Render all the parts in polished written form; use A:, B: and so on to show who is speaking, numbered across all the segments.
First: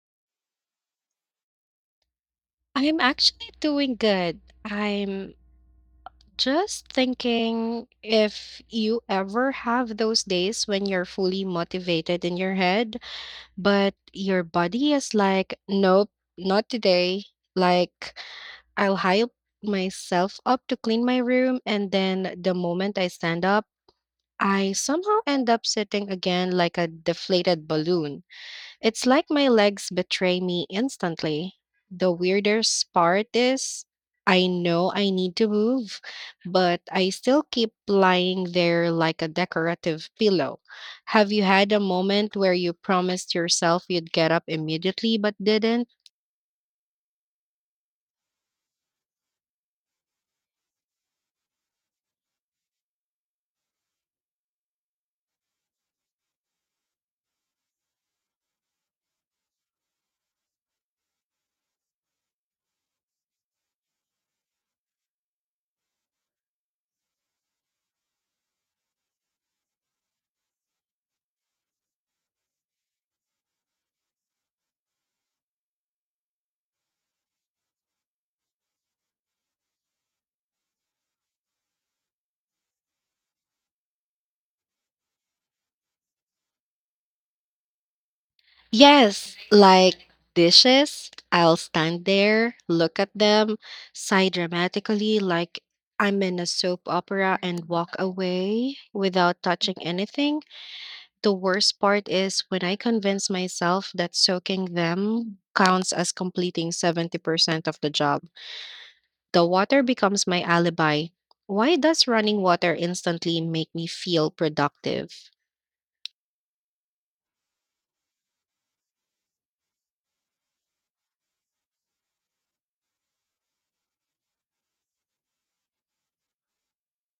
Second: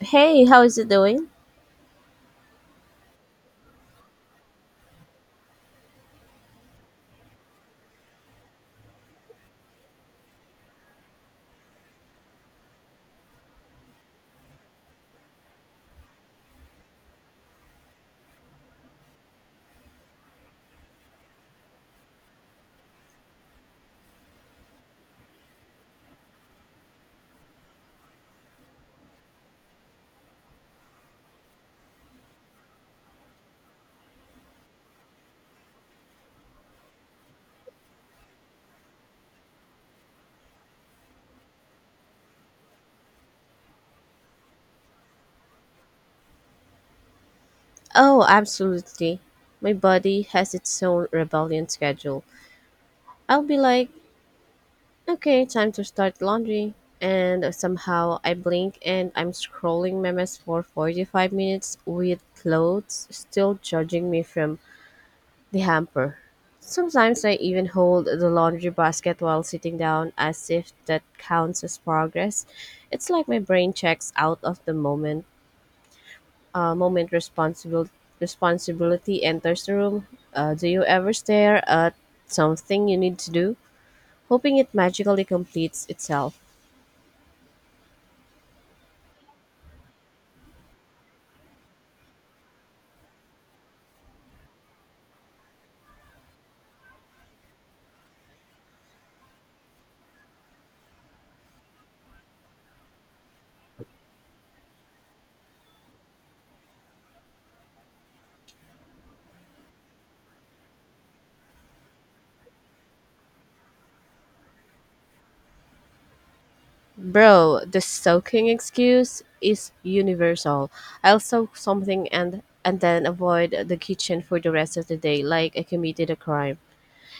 A: Hey, how is it doing?
B: I'm actually doing good. I'm just thinking if you ever have those days when you're fully motivated in your head, but your body is like, nope, not today. Like, I'll hype myself up to clean my room, and then the moment I stand up, I somehow end up sitting again like a deflated balloon. It's like my legs betray me instantly. The weirdest part is I know I need to move, but I still keep lying there like a decorative pillow. Have you had a moment where you promised yourself you'd get up immediately but didn't?
A: Oh, absolutely. My body has its own rebellion schedule. I'll be like, okay, time to start laundry. And somehow I blink and I'm scrolling memes for 45 minutes with clothes still judging me from the hamper. Sometimes I even hold the laundry basket while sitting down as if that counts as progress. It's like my brain checks out of the moment moment responsible responsibility enters the room. Do you ever stare at something you need to do, hoping it magically completes itself?
B: Yes, like dishes. I'll stand there, look at them, sigh dramatically like I'm in a soap opera, and walk away without touching anything. The worst part is when I convince myself that soaking them counts as completing 70% of the job. The water becomes my alibi. Why does running water instantly make me feel productive?
A: Bro, the soaking excuse is universal. I'll soak something and then avoid the kitchen for the rest of the day like I committed a crime.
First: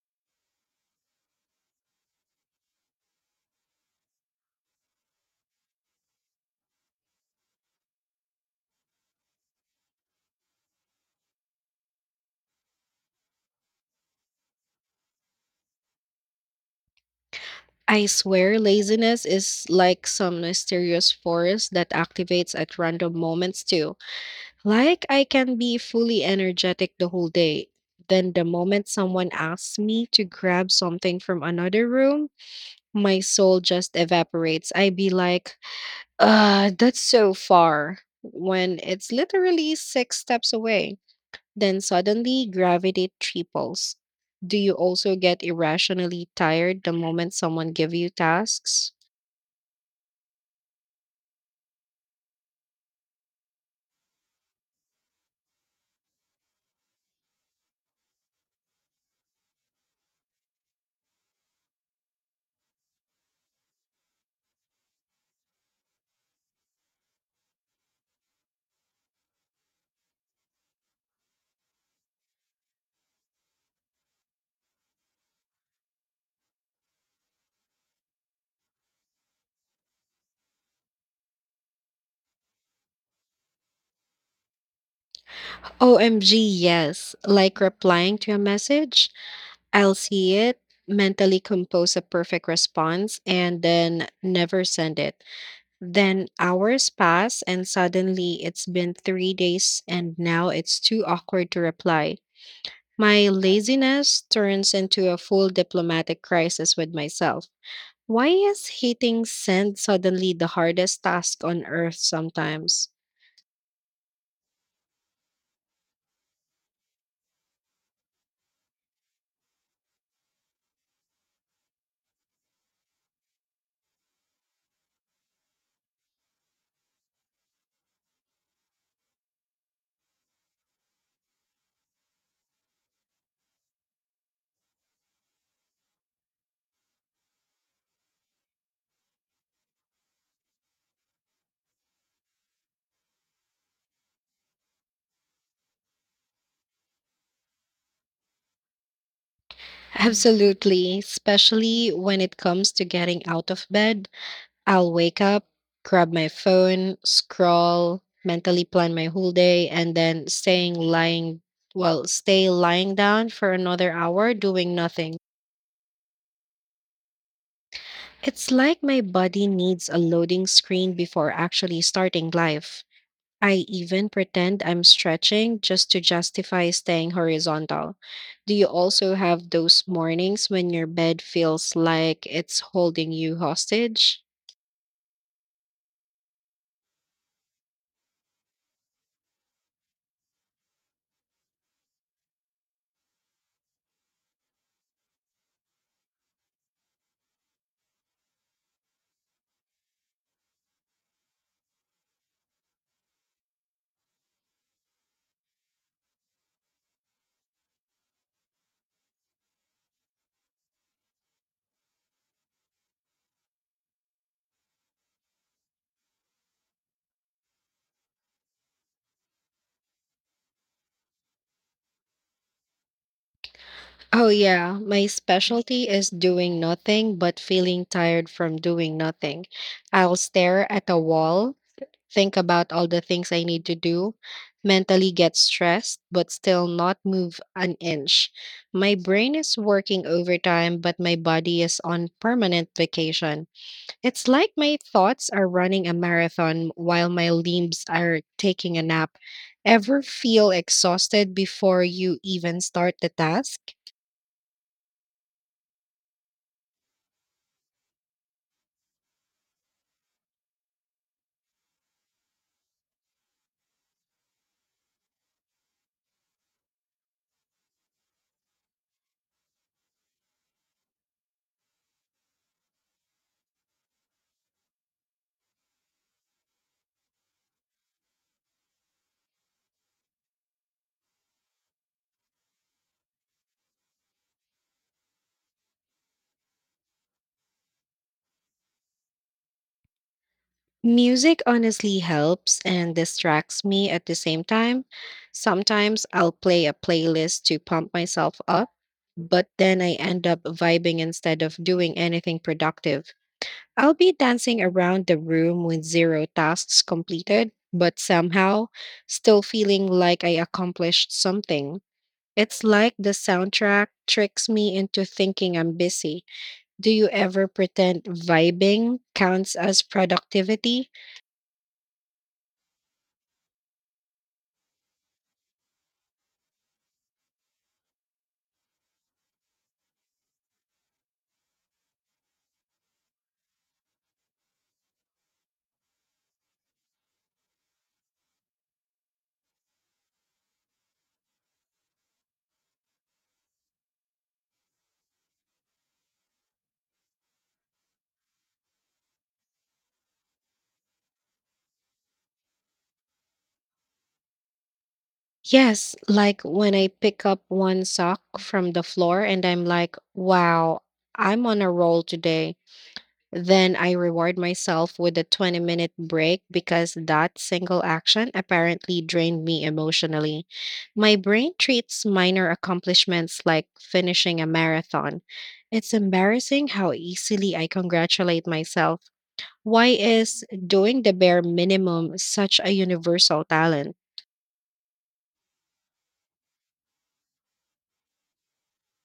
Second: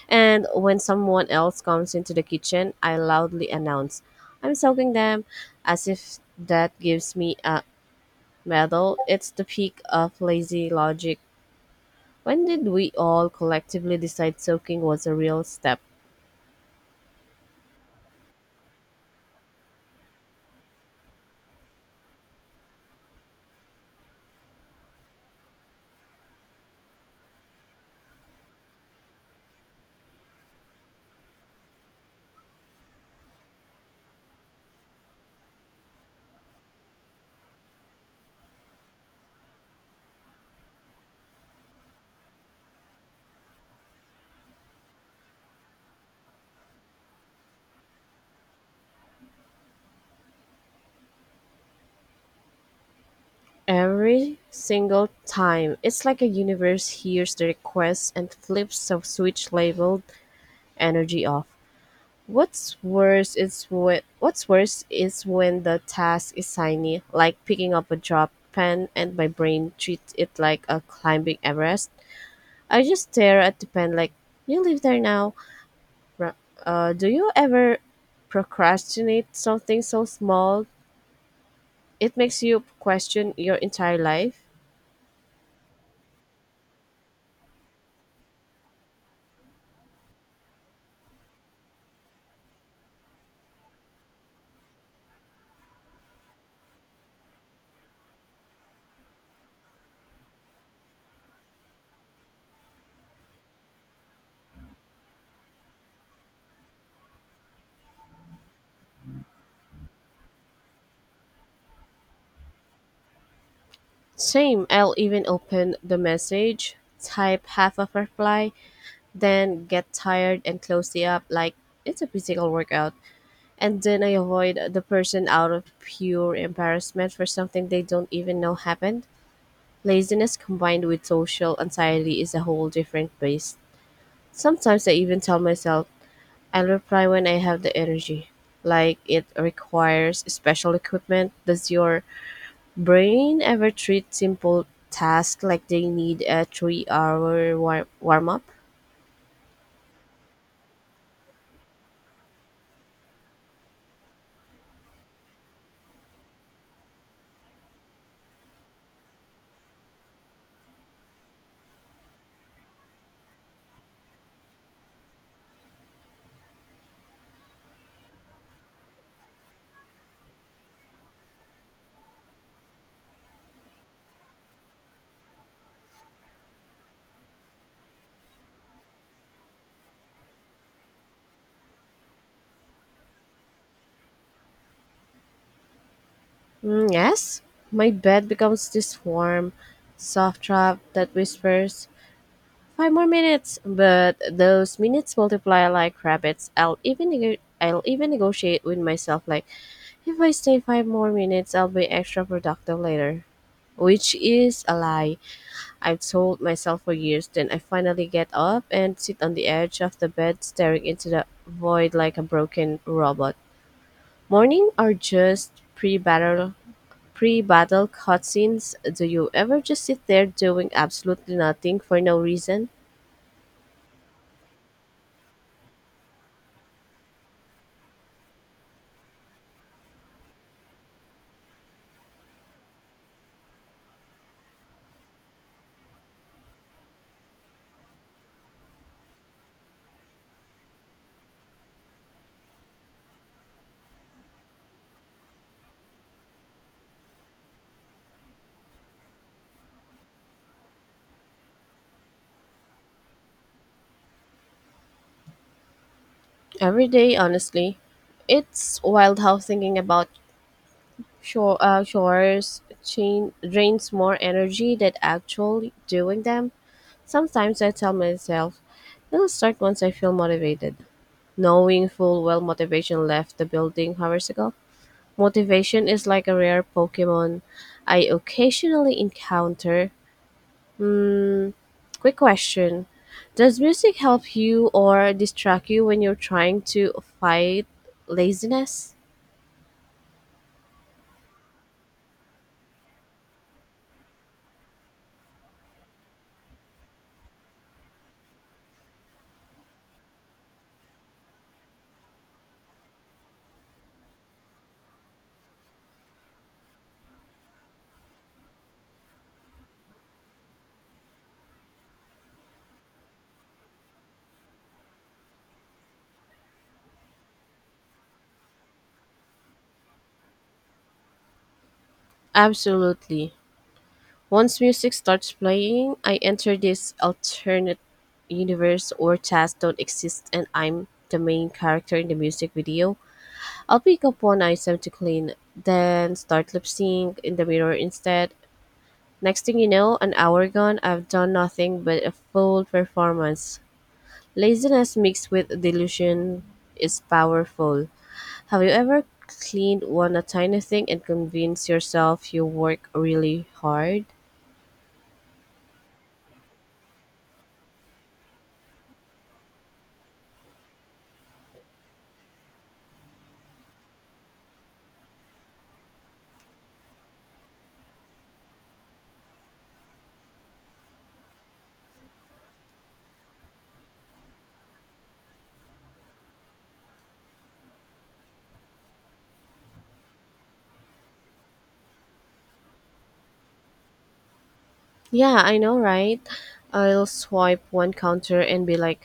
A: And when someone else comes into the kitchen, I loudly announce, "I'm soaking them," as if that gives me a Metal. It's the peak of lazy logic. When did we all collectively decide soaking was a real step?
B: I swear laziness is like some mysterious force that activates at random moments too. Like I can be fully energetic the whole day. Then the moment someone asks me to grab something from another room, my soul just evaporates. I be like, that's so far when it's literally six steps away. Then suddenly gravity triples. Do you also get irrationally tired the moment someone give you tasks?
A: Every single time. It's like a universe hears the request and flips a switch labeled energy off. What's worse is when the task is tiny, like picking up a drop pen and my brain treats it like a climbing Everest. I just stare at the pen like you live there now. Ra- do you ever procrastinate something so small it makes you question your entire life?
B: OMG, yes. Like replying to a message, I'll see it, mentally compose a perfect response, and then never send it. Then hours pass, and suddenly it's been 3 days, and now it's too awkward to reply. My laziness turns into a full diplomatic crisis with myself. Why is hitting send suddenly the hardest task on earth sometimes?
A: Same, I'll even open the message, type half of reply, then get tired and close the app like it's a physical workout. And then I avoid the person out of pure embarrassment for something they don't even know happened. Laziness combined with social anxiety is a whole different beast. Sometimes I even tell myself I'll reply when I have the energy. Like it requires special equipment. Does your brain ever treat simple tasks like they need a warm up?
B: Absolutely, especially when it comes to getting out of bed. I'll wake up, grab my phone, scroll, mentally plan my whole day, and then stay lying down for another hour doing nothing. It's like my body needs a loading screen before actually starting life. I even pretend I'm stretching just to justify staying horizontal. Do you also have those mornings when your bed feels like it's holding you hostage?
A: Mm, yes. My bed becomes this warm, soft trap that whispers, five more minutes. But those minutes multiply like rabbits. I'll even negotiate with myself like if I stay five more minutes I'll be extra productive later. Which is a lie. I've told myself for years. Then I finally get up and sit on the edge of the bed, staring into the void like a broken robot. Morning are just pre-battle cutscenes. Do you ever just sit there doing absolutely nothing for no reason?
B: Oh, yeah. My specialty is doing nothing but feeling tired from doing nothing. I'll stare at a wall think about all the things I need to do, mentally get stressed, but still not move an inch. My brain is working overtime, but my body is on permanent vacation. It's like my thoughts are running a marathon while my limbs are taking a nap. Ever feel exhausted before you even start the task?
A: Every day, honestly. It's wild how thinking about drains more energy than actually doing them. Sometimes I tell myself, it'll start once I feel motivated. Knowing full well motivation left the building hours ago. Motivation is like a rare Pokemon I occasionally encounter. Hmm, Quick question. Does music help you or distract you when you're trying to fight laziness?
B: Music honestly helps and distracts me at the same time. Sometimes I'll play a playlist to pump myself up, but then I end up vibing instead of doing anything productive. I'll be dancing around the room with zero tasks completed, but somehow still feeling like I accomplished something. It's like the soundtrack tricks me into thinking I'm busy. Do you ever pretend vibing counts as productivity?
A: Absolutely. Once music starts playing, I enter this alternate universe or tasks don't exist and I'm the main character in the music video. I'll pick up one item to clean, then start lip sync in the mirror instead. Next thing you know, an hour gone, I've done nothing but a full performance. Laziness mixed with delusion is powerful. Have you ever cleaned one a tiny thing and convinced yourself you work really hard?
B: Yes, like when I pick up one sock from the floor and I'm like, wow, I'm on a roll today. Then I reward myself with a 20-minute break because that single action apparently drained me emotionally. My brain treats minor accomplishments like finishing a marathon. It's embarrassing how easily I congratulate myself. Why is doing the bare minimum such a universal talent?
A: Yeah, I know, right? I'll swipe one counter and be like,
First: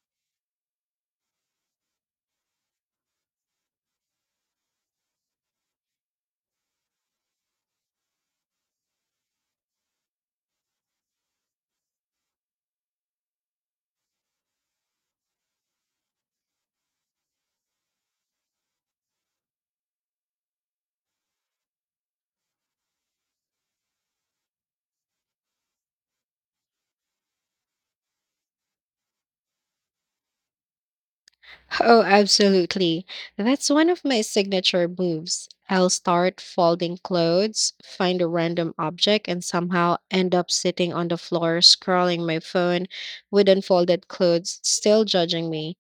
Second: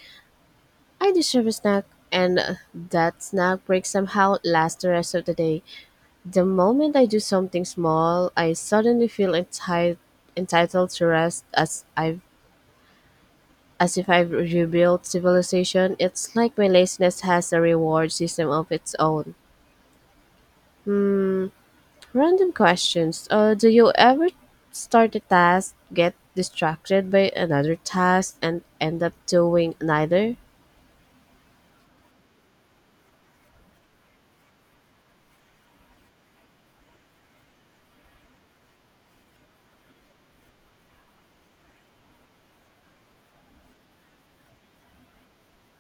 A: I deserve a snack, and that snack break somehow lasts the rest of the day. The moment I do something small, I suddenly feel entitled to rest as if I've rebuilt civilization. It's like my laziness has a reward system of its own. Random questions. Do you ever start a task, get distracted by another task, and end up doing neither?
B: Oh, absolutely. That's one of my signature moves. I'll start folding clothes, find a random object, and somehow end up sitting on the floor scrolling my phone with unfolded clothes still judging me.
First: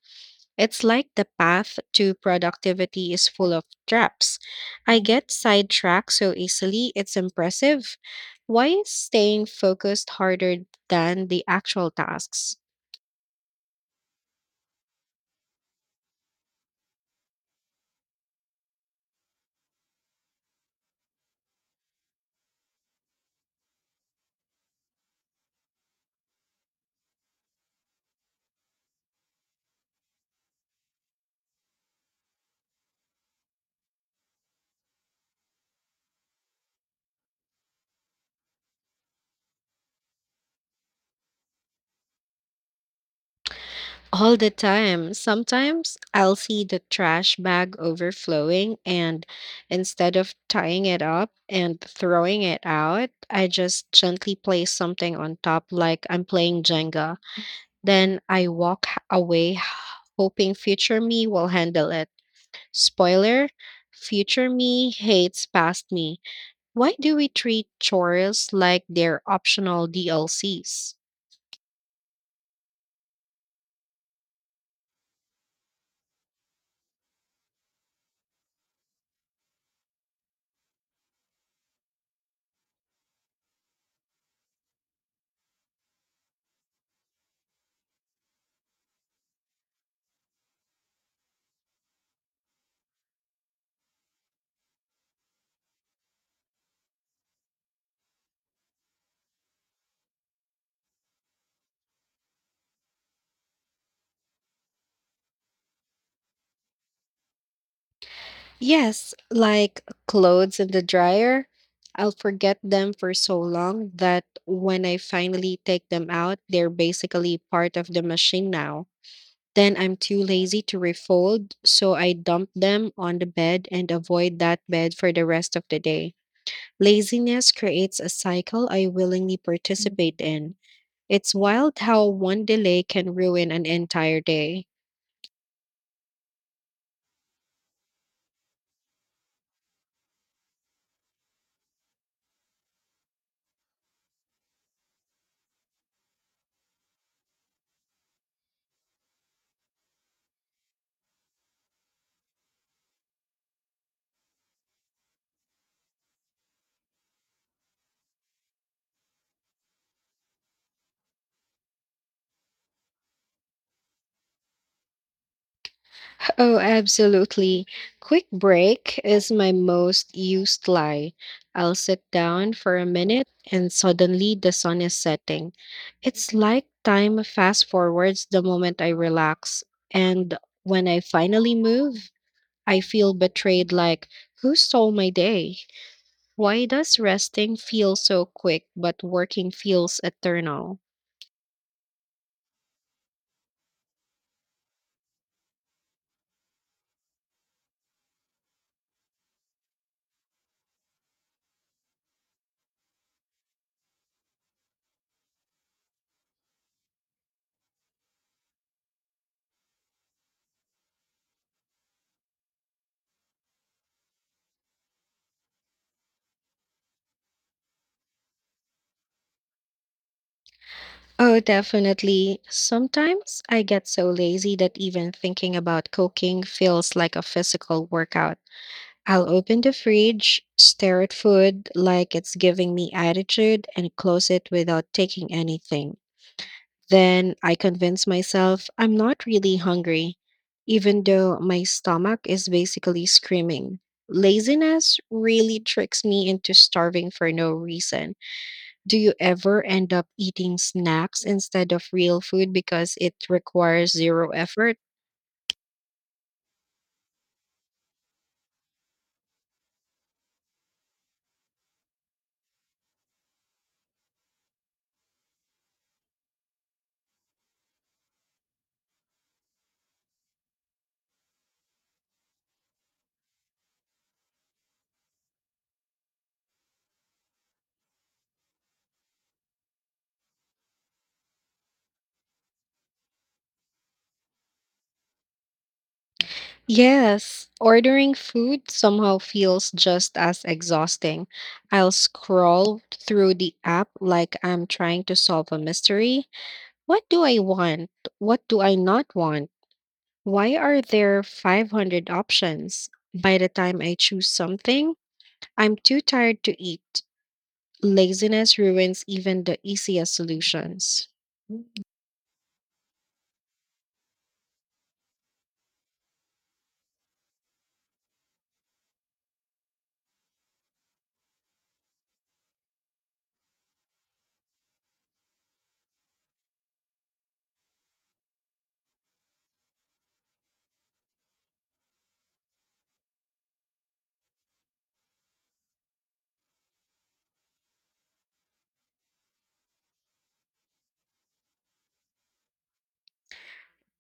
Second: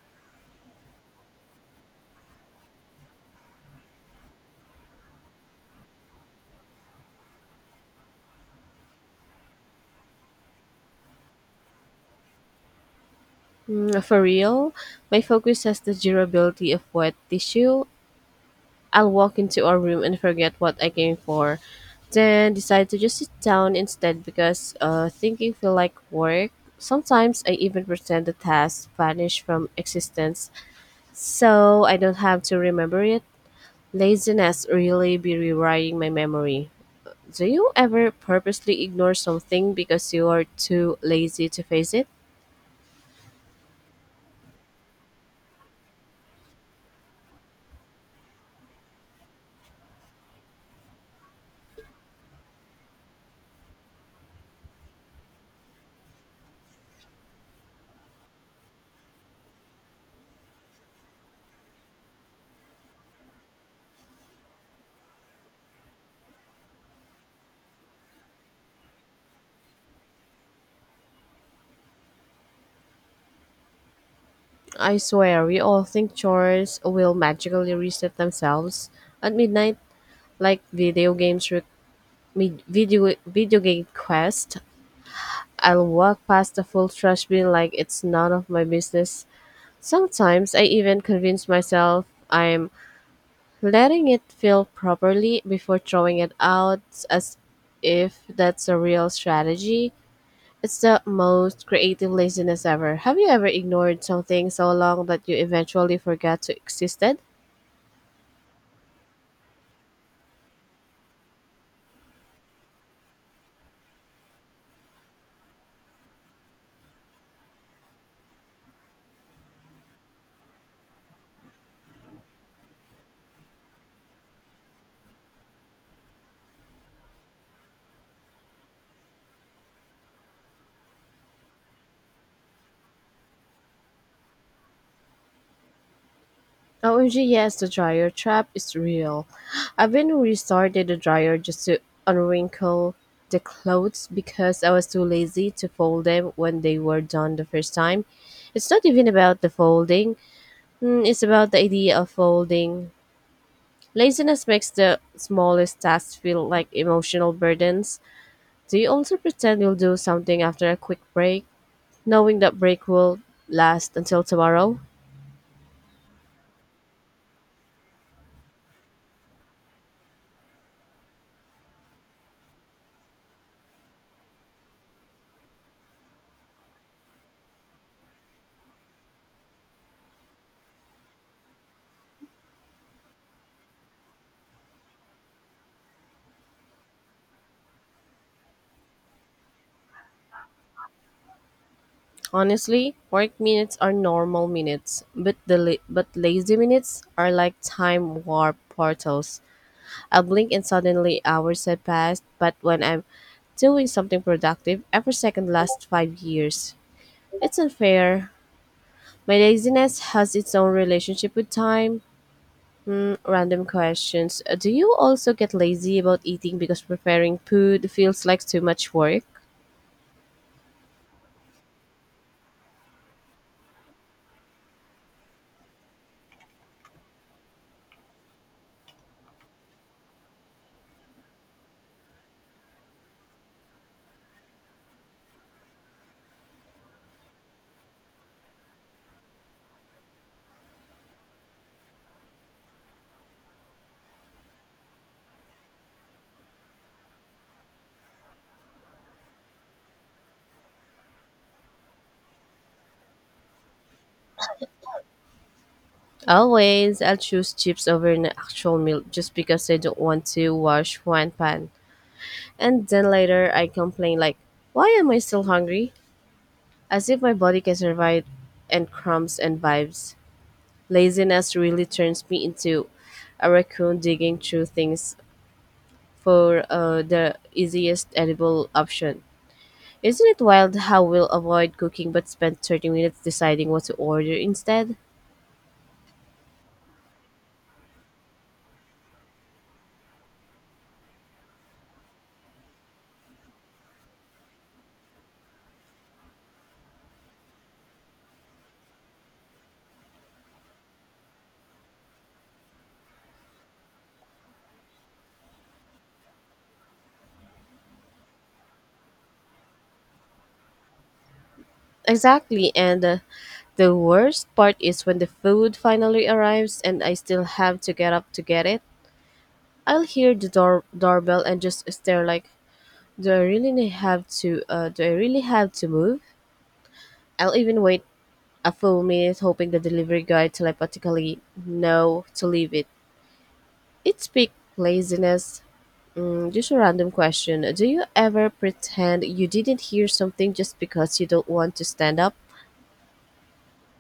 B: It's like the path to productivity is full of traps. I get sidetracked so easily, it's impressive. Why is staying focused harder than the actual tasks?
A: For real, my focus has the durability of wet tissue. I'll walk into a room and forget what I came for, then decide to just sit down instead because thinking feel like work. Sometimes I even pretend the task vanished from existence so I don't have to remember it. Laziness really be rewriting my memory. Do you ever purposely ignore something because you are too lazy to face it?
B: All the time. Sometimes I'll see the trash bag overflowing, and instead of tying it up and throwing it out, I just gently place something on top like I'm playing Jenga. Then I walk away, hoping future me will handle it. Spoiler, future me hates past me. Why do we treat chores like they're optional DLCs?
A: I swear, we all think chores will magically reset themselves at midnight, like video games re- mid- video video game quest, I'll walk past the full trash bin like it's none of my business. Sometimes I even convince myself I'm letting it fill properly before throwing it out as if that's a real strategy. It's the most creative laziness ever. Have you ever ignored something so long that you eventually forgot to existed?
B: Yes, like clothes in the dryer, I'll forget them for so long that when I finally take them out, they're basically part of the machine now. Then I'm too lazy to refold, so I dump them on the bed and avoid that bed for the rest of the day. Laziness creates a cycle I willingly participate in. It's wild how one delay can ruin an entire day.
A: OMG, yes, the dryer trap is real. I've been restarted the dryer just to unwrinkle the clothes because I was too lazy to fold them when they were done the first time. It's not even about the folding, it's about the idea of folding. Laziness makes the smallest tasks feel like emotional burdens. Do you also pretend you'll do something after a quick break, knowing that break will last until tomorrow?
B: Oh, absolutely. Quick break is my most used lie. I'll sit down for a minute and suddenly the sun is setting. It's like time fast forwards the moment I relax. And when I finally move, I feel betrayed like, who stole my day? Why does resting feel so quick but working feels eternal?
A: Honestly, work minutes are normal minutes, but lazy minutes are like time warp portals. I blink and suddenly hours have passed, but when I'm doing something productive, every second lasts 5 years. It's unfair. My laziness has its own relationship with time. Random questions. Do you also get lazy about eating because preparing food feels like too much work?
B: Oh, definitely. Sometimes I get so lazy that even thinking about cooking feels like a physical workout. I'll open the fridge, stare at food like it's giving me attitude, and close it without taking anything. Then I convince myself I'm not really hungry, even though my stomach is basically screaming. Laziness really tricks me into starving for no reason. Do you ever end up eating snacks instead of real food because it requires zero effort?
A: Always, I'll choose chips over an actual meal just because I don't want to wash one pan. And then later, I complain like, why am I still hungry? As if my body can survive and crumbs and vibes. Laziness really turns me into a raccoon digging through things for the easiest edible option. Isn't it wild how we'll avoid cooking but spend 30 minutes deciding what to order instead?
B: Yes, ordering food somehow feels just as exhausting. I'll scroll through the app like I'm trying to solve a mystery. What do I want? What do I not want? Why are there 500 options? By the time I choose something, I'm too tired to eat. Laziness ruins even the easiest solutions.
A: Exactly, and the worst part is when the food finally arrives and I still have to get up to get it. I'll hear the doorbell and just stare like, do I really have to? Do I really have to move? I'll even wait a full minute, hoping the delivery guy telepathically know to leave it. It's peak laziness. Just a random question. Do you ever pretend you didn't hear something just because you don't want to stand up?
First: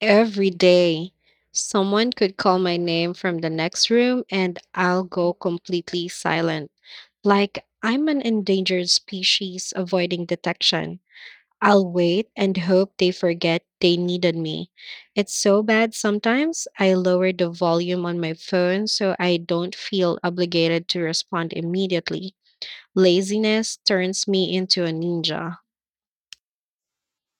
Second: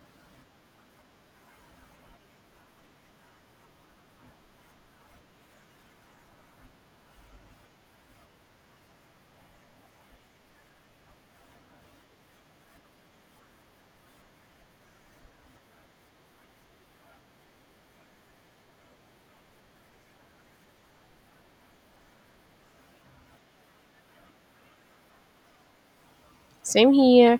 B: Every day, someone could call my name from the next room and I'll go completely silent. Like I'm an endangered species avoiding detection. I'll wait and hope they forget they needed me. It's so bad sometimes, I lower the volume on my phone so I don't feel obligated to respond immediately. Laziness turns me into a ninja.
A: Same here.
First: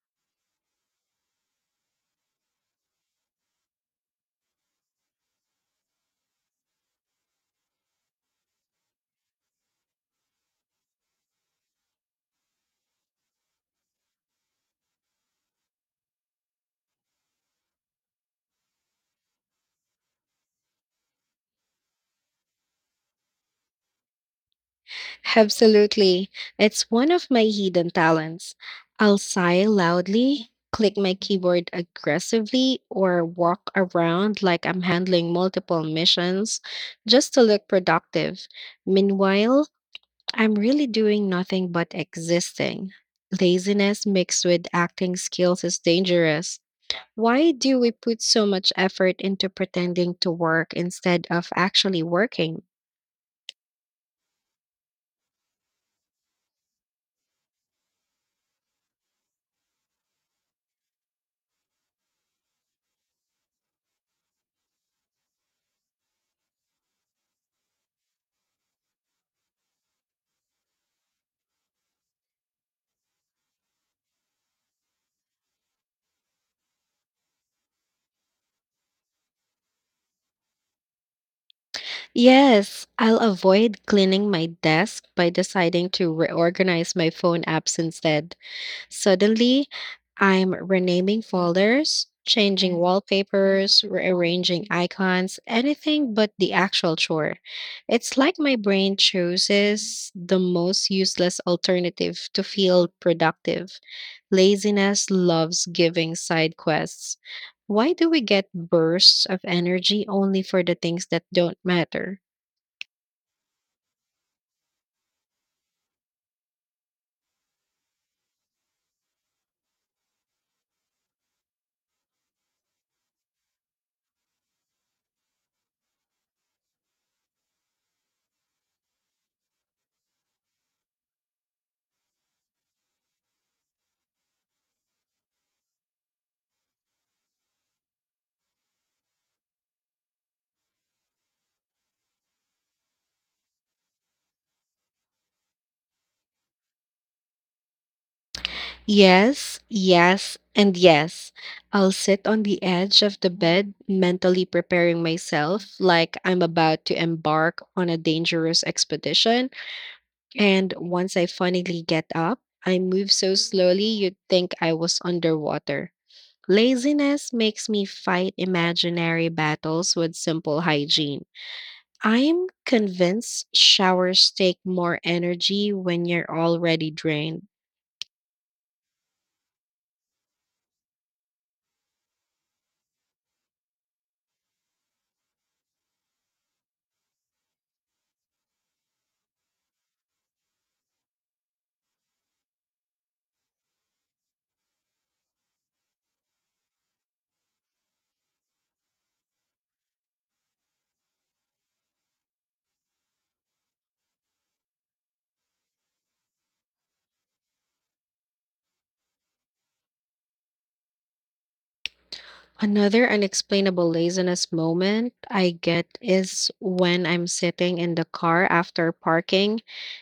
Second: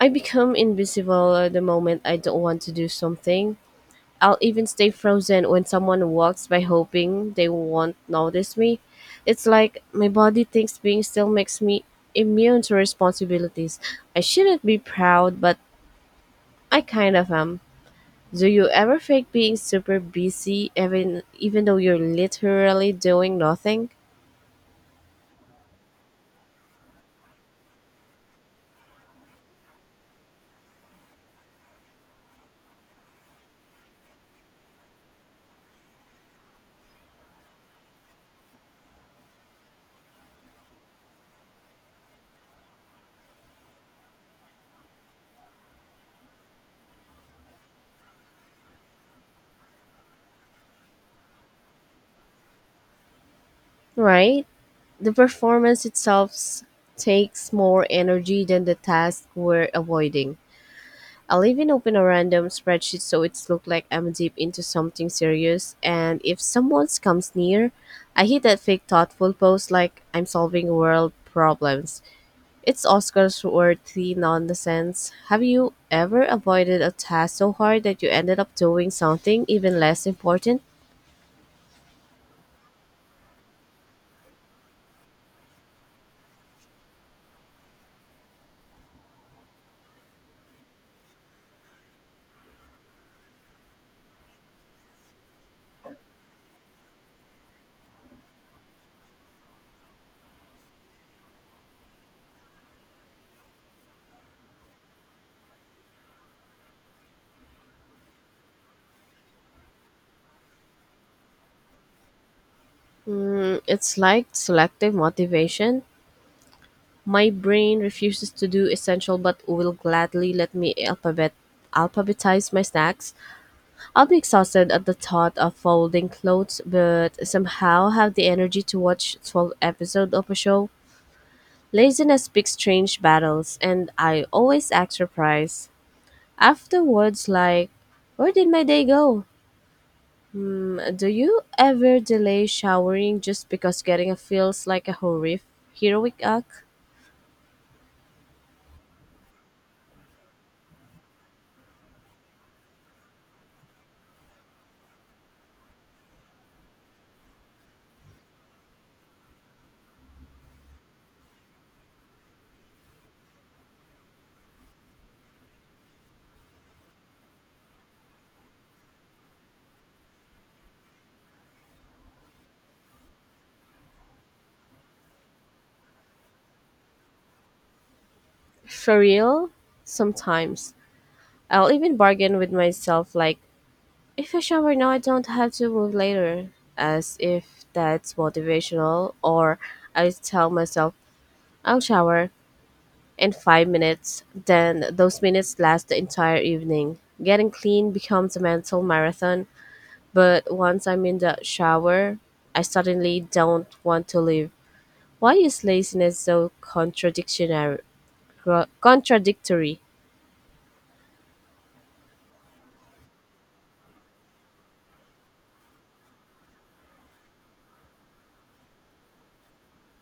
A: I become invisible the moment I don't want to do something. I'll even stay frozen when someone walks by hoping they won't notice me. It's like my body thinks being still makes me immune to responsibilities. I shouldn't be proud, but I kind of am. Do you ever fake being super busy even though you're literally doing nothing?
B: Absolutely. It's one of my hidden talents. I'll sigh loudly, click my keyboard aggressively, or walk around like I'm handling multiple missions just to look productive. Meanwhile, I'm really doing nothing but existing. Laziness mixed with acting skills is dangerous. Why do we put so much effort into pretending to work instead of actually working?
A: Right? The performance itself s- takes more energy than the task we're avoiding. I'll even open a random spreadsheet so it's look like I'm deep into something serious. And if someone comes near, I hit that fake thoughtful pose like I'm solving world problems. It's Oscar's worthy nonsense. Have you ever avoided a task so hard that you ended up doing something even less important?
B: Yes, I'll avoid cleaning my desk by deciding to reorganize my phone apps instead. Suddenly, I'm renaming folders, changing wallpapers, rearranging icons, anything but the actual chore. It's like my brain chooses the most useless alternative to feel productive. Laziness loves giving side quests. Why do we get bursts of energy only for the things that don't matter?
A: It's like selective motivation. My brain refuses to do essential but will gladly let me alphabetize my snacks. I'll be exhausted at the thought of folding clothes, but somehow have the energy to watch 12 episodes of a show. Laziness picks strange battles, and I always act surprised. Afterwards, like, where did my day go? Do you ever delay showering just because getting a feels like a horrific heroic act?
B: Yes, yes, and yes. I'll sit on the edge of the bed, mentally preparing myself like I'm about to embark on a dangerous expedition. And once I finally get up, I move so slowly you'd think I was underwater. Laziness makes me fight imaginary battles with simple hygiene. I'm convinced showers take more energy when you're already drained.
A: For real? Sometimes. I'll even bargain with myself like if I shower now, I don't have to move later, as if that's motivational, or I tell myself, I'll shower in 5 minutes, then those minutes last the entire evening. Getting clean becomes a mental marathon, but once I'm in the shower, I suddenly don't want to leave. Why is laziness so contradictionary? Contradictory.
B: Another unexplainable laziness moment I get is when I'm sitting in the car after parking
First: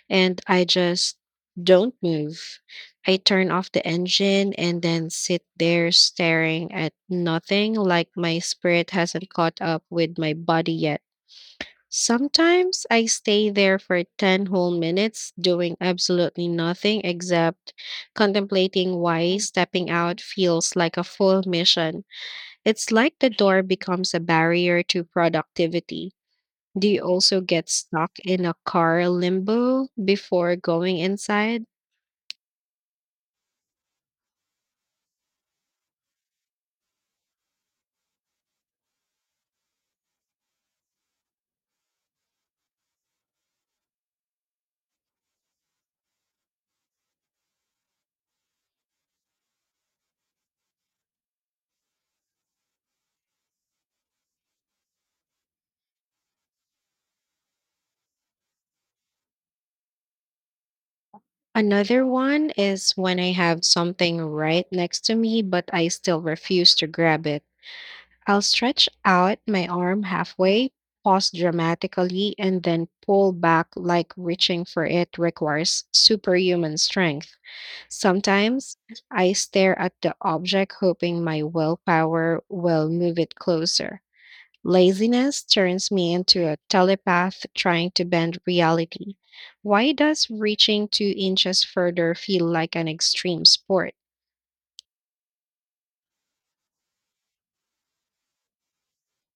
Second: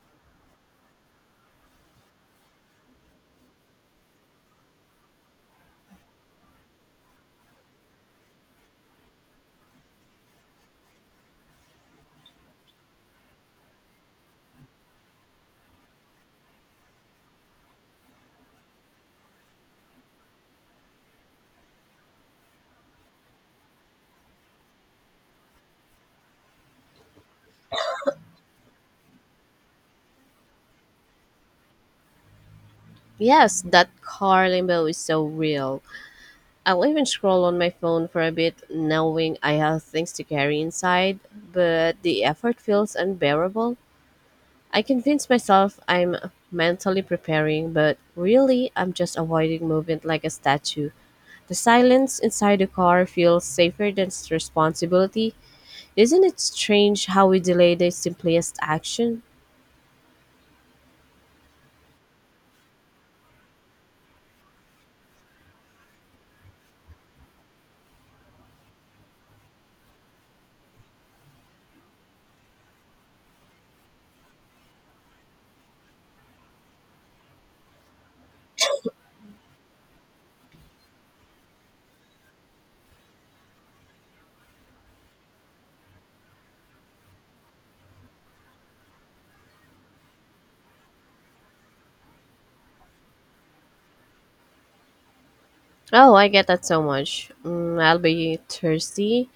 B: and I just don't move. I turn off the engine and then sit there staring at nothing like my spirit hasn't caught up with my body yet. Sometimes I stay there for 10 whole minutes doing absolutely nothing except contemplating why stepping out feels like a full mission. It's like the door becomes a barrier to productivity. Do you also get stuck in a car limbo before going inside?
A: Yes, that car limbo is so real. I'll even scroll on my phone for a bit, knowing I have things to carry inside, but the effort feels unbearable. I convince myself I'm mentally preparing, but really, I'm just avoiding movement like a statue. The silence inside the car feels safer than responsibility. Isn't it strange how we delay the simplest action?
B: Another one is when I have something right next to me, but I still refuse to grab it. I'll stretch out my arm halfway, pause dramatically, and then pull back like reaching for it requires superhuman strength. Sometimes I stare at the object, hoping my willpower will move it closer. Laziness turns me into a telepath trying to bend reality. Why does reaching 2 inches further feel like an extreme sport?
A: Oh, I get that so much. I'll be thirsty.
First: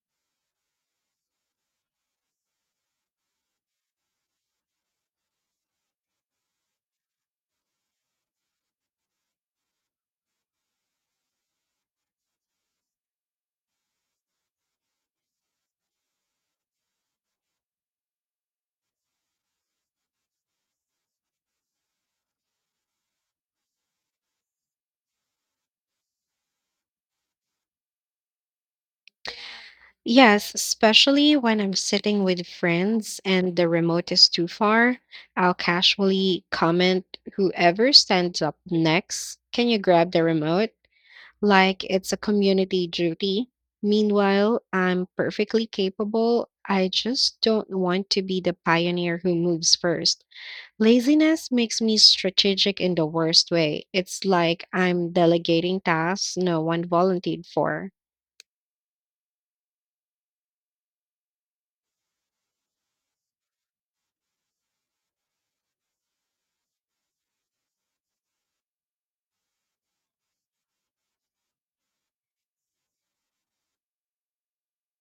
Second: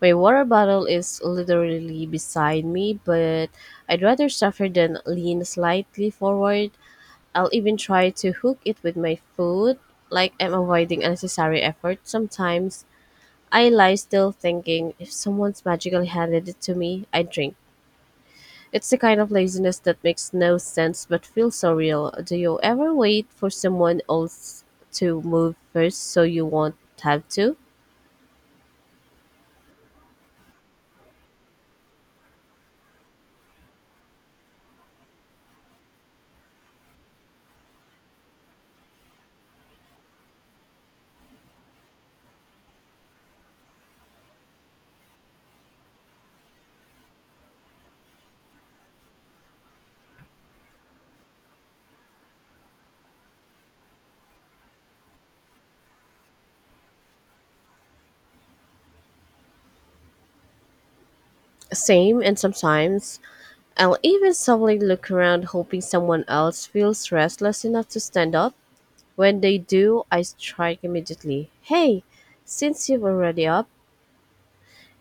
A: My water bottle is literally beside me, but I'd rather suffer than lean slightly forward. I'll even try to hook it with my foot, like I'm avoiding unnecessary effort. Sometimes I lie still thinking, if someone's magically handed it to me, I drink. It's the kind of laziness that makes no sense but feels so real. Do you ever wait for someone else to move first so you won't have to?
B: Yes, especially when I'm sitting with friends and the remote is too far, I'll casually comment, whoever stands up next, can you grab the remote? Like it's a community duty. Meanwhile, I'm perfectly capable. I just don't want to be the pioneer who moves first. Laziness makes me strategic in the worst way. It's like I'm delegating tasks no one volunteered for.
A: Same, and sometimes I'll even subtly look around hoping someone else feels restless enough to stand up. When they do, I strike immediately. Hey, since you've already up,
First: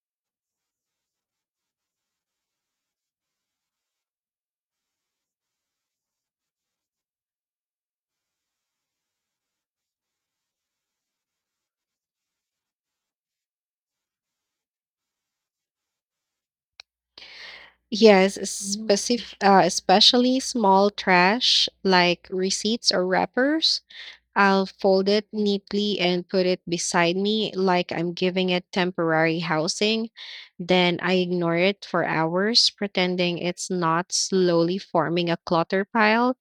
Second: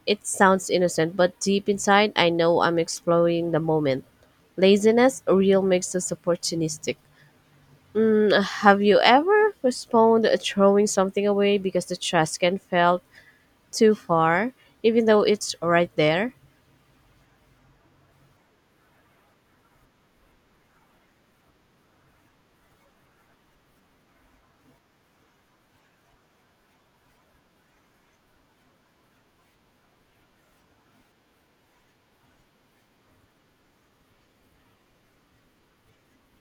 A: it sounds innocent, but deep inside, I know I'm exploring the moment. Laziness real makes us opportunistic. Have you ever postponed throwing something away because the trash can fell too far, even though it's right there?
B: Yes, especially small trash like receipts or wrappers. I'll fold it neatly and put it beside me like I'm giving it temporary housing. Then I ignore it for hours, pretending it's not slowly forming a clutter pile.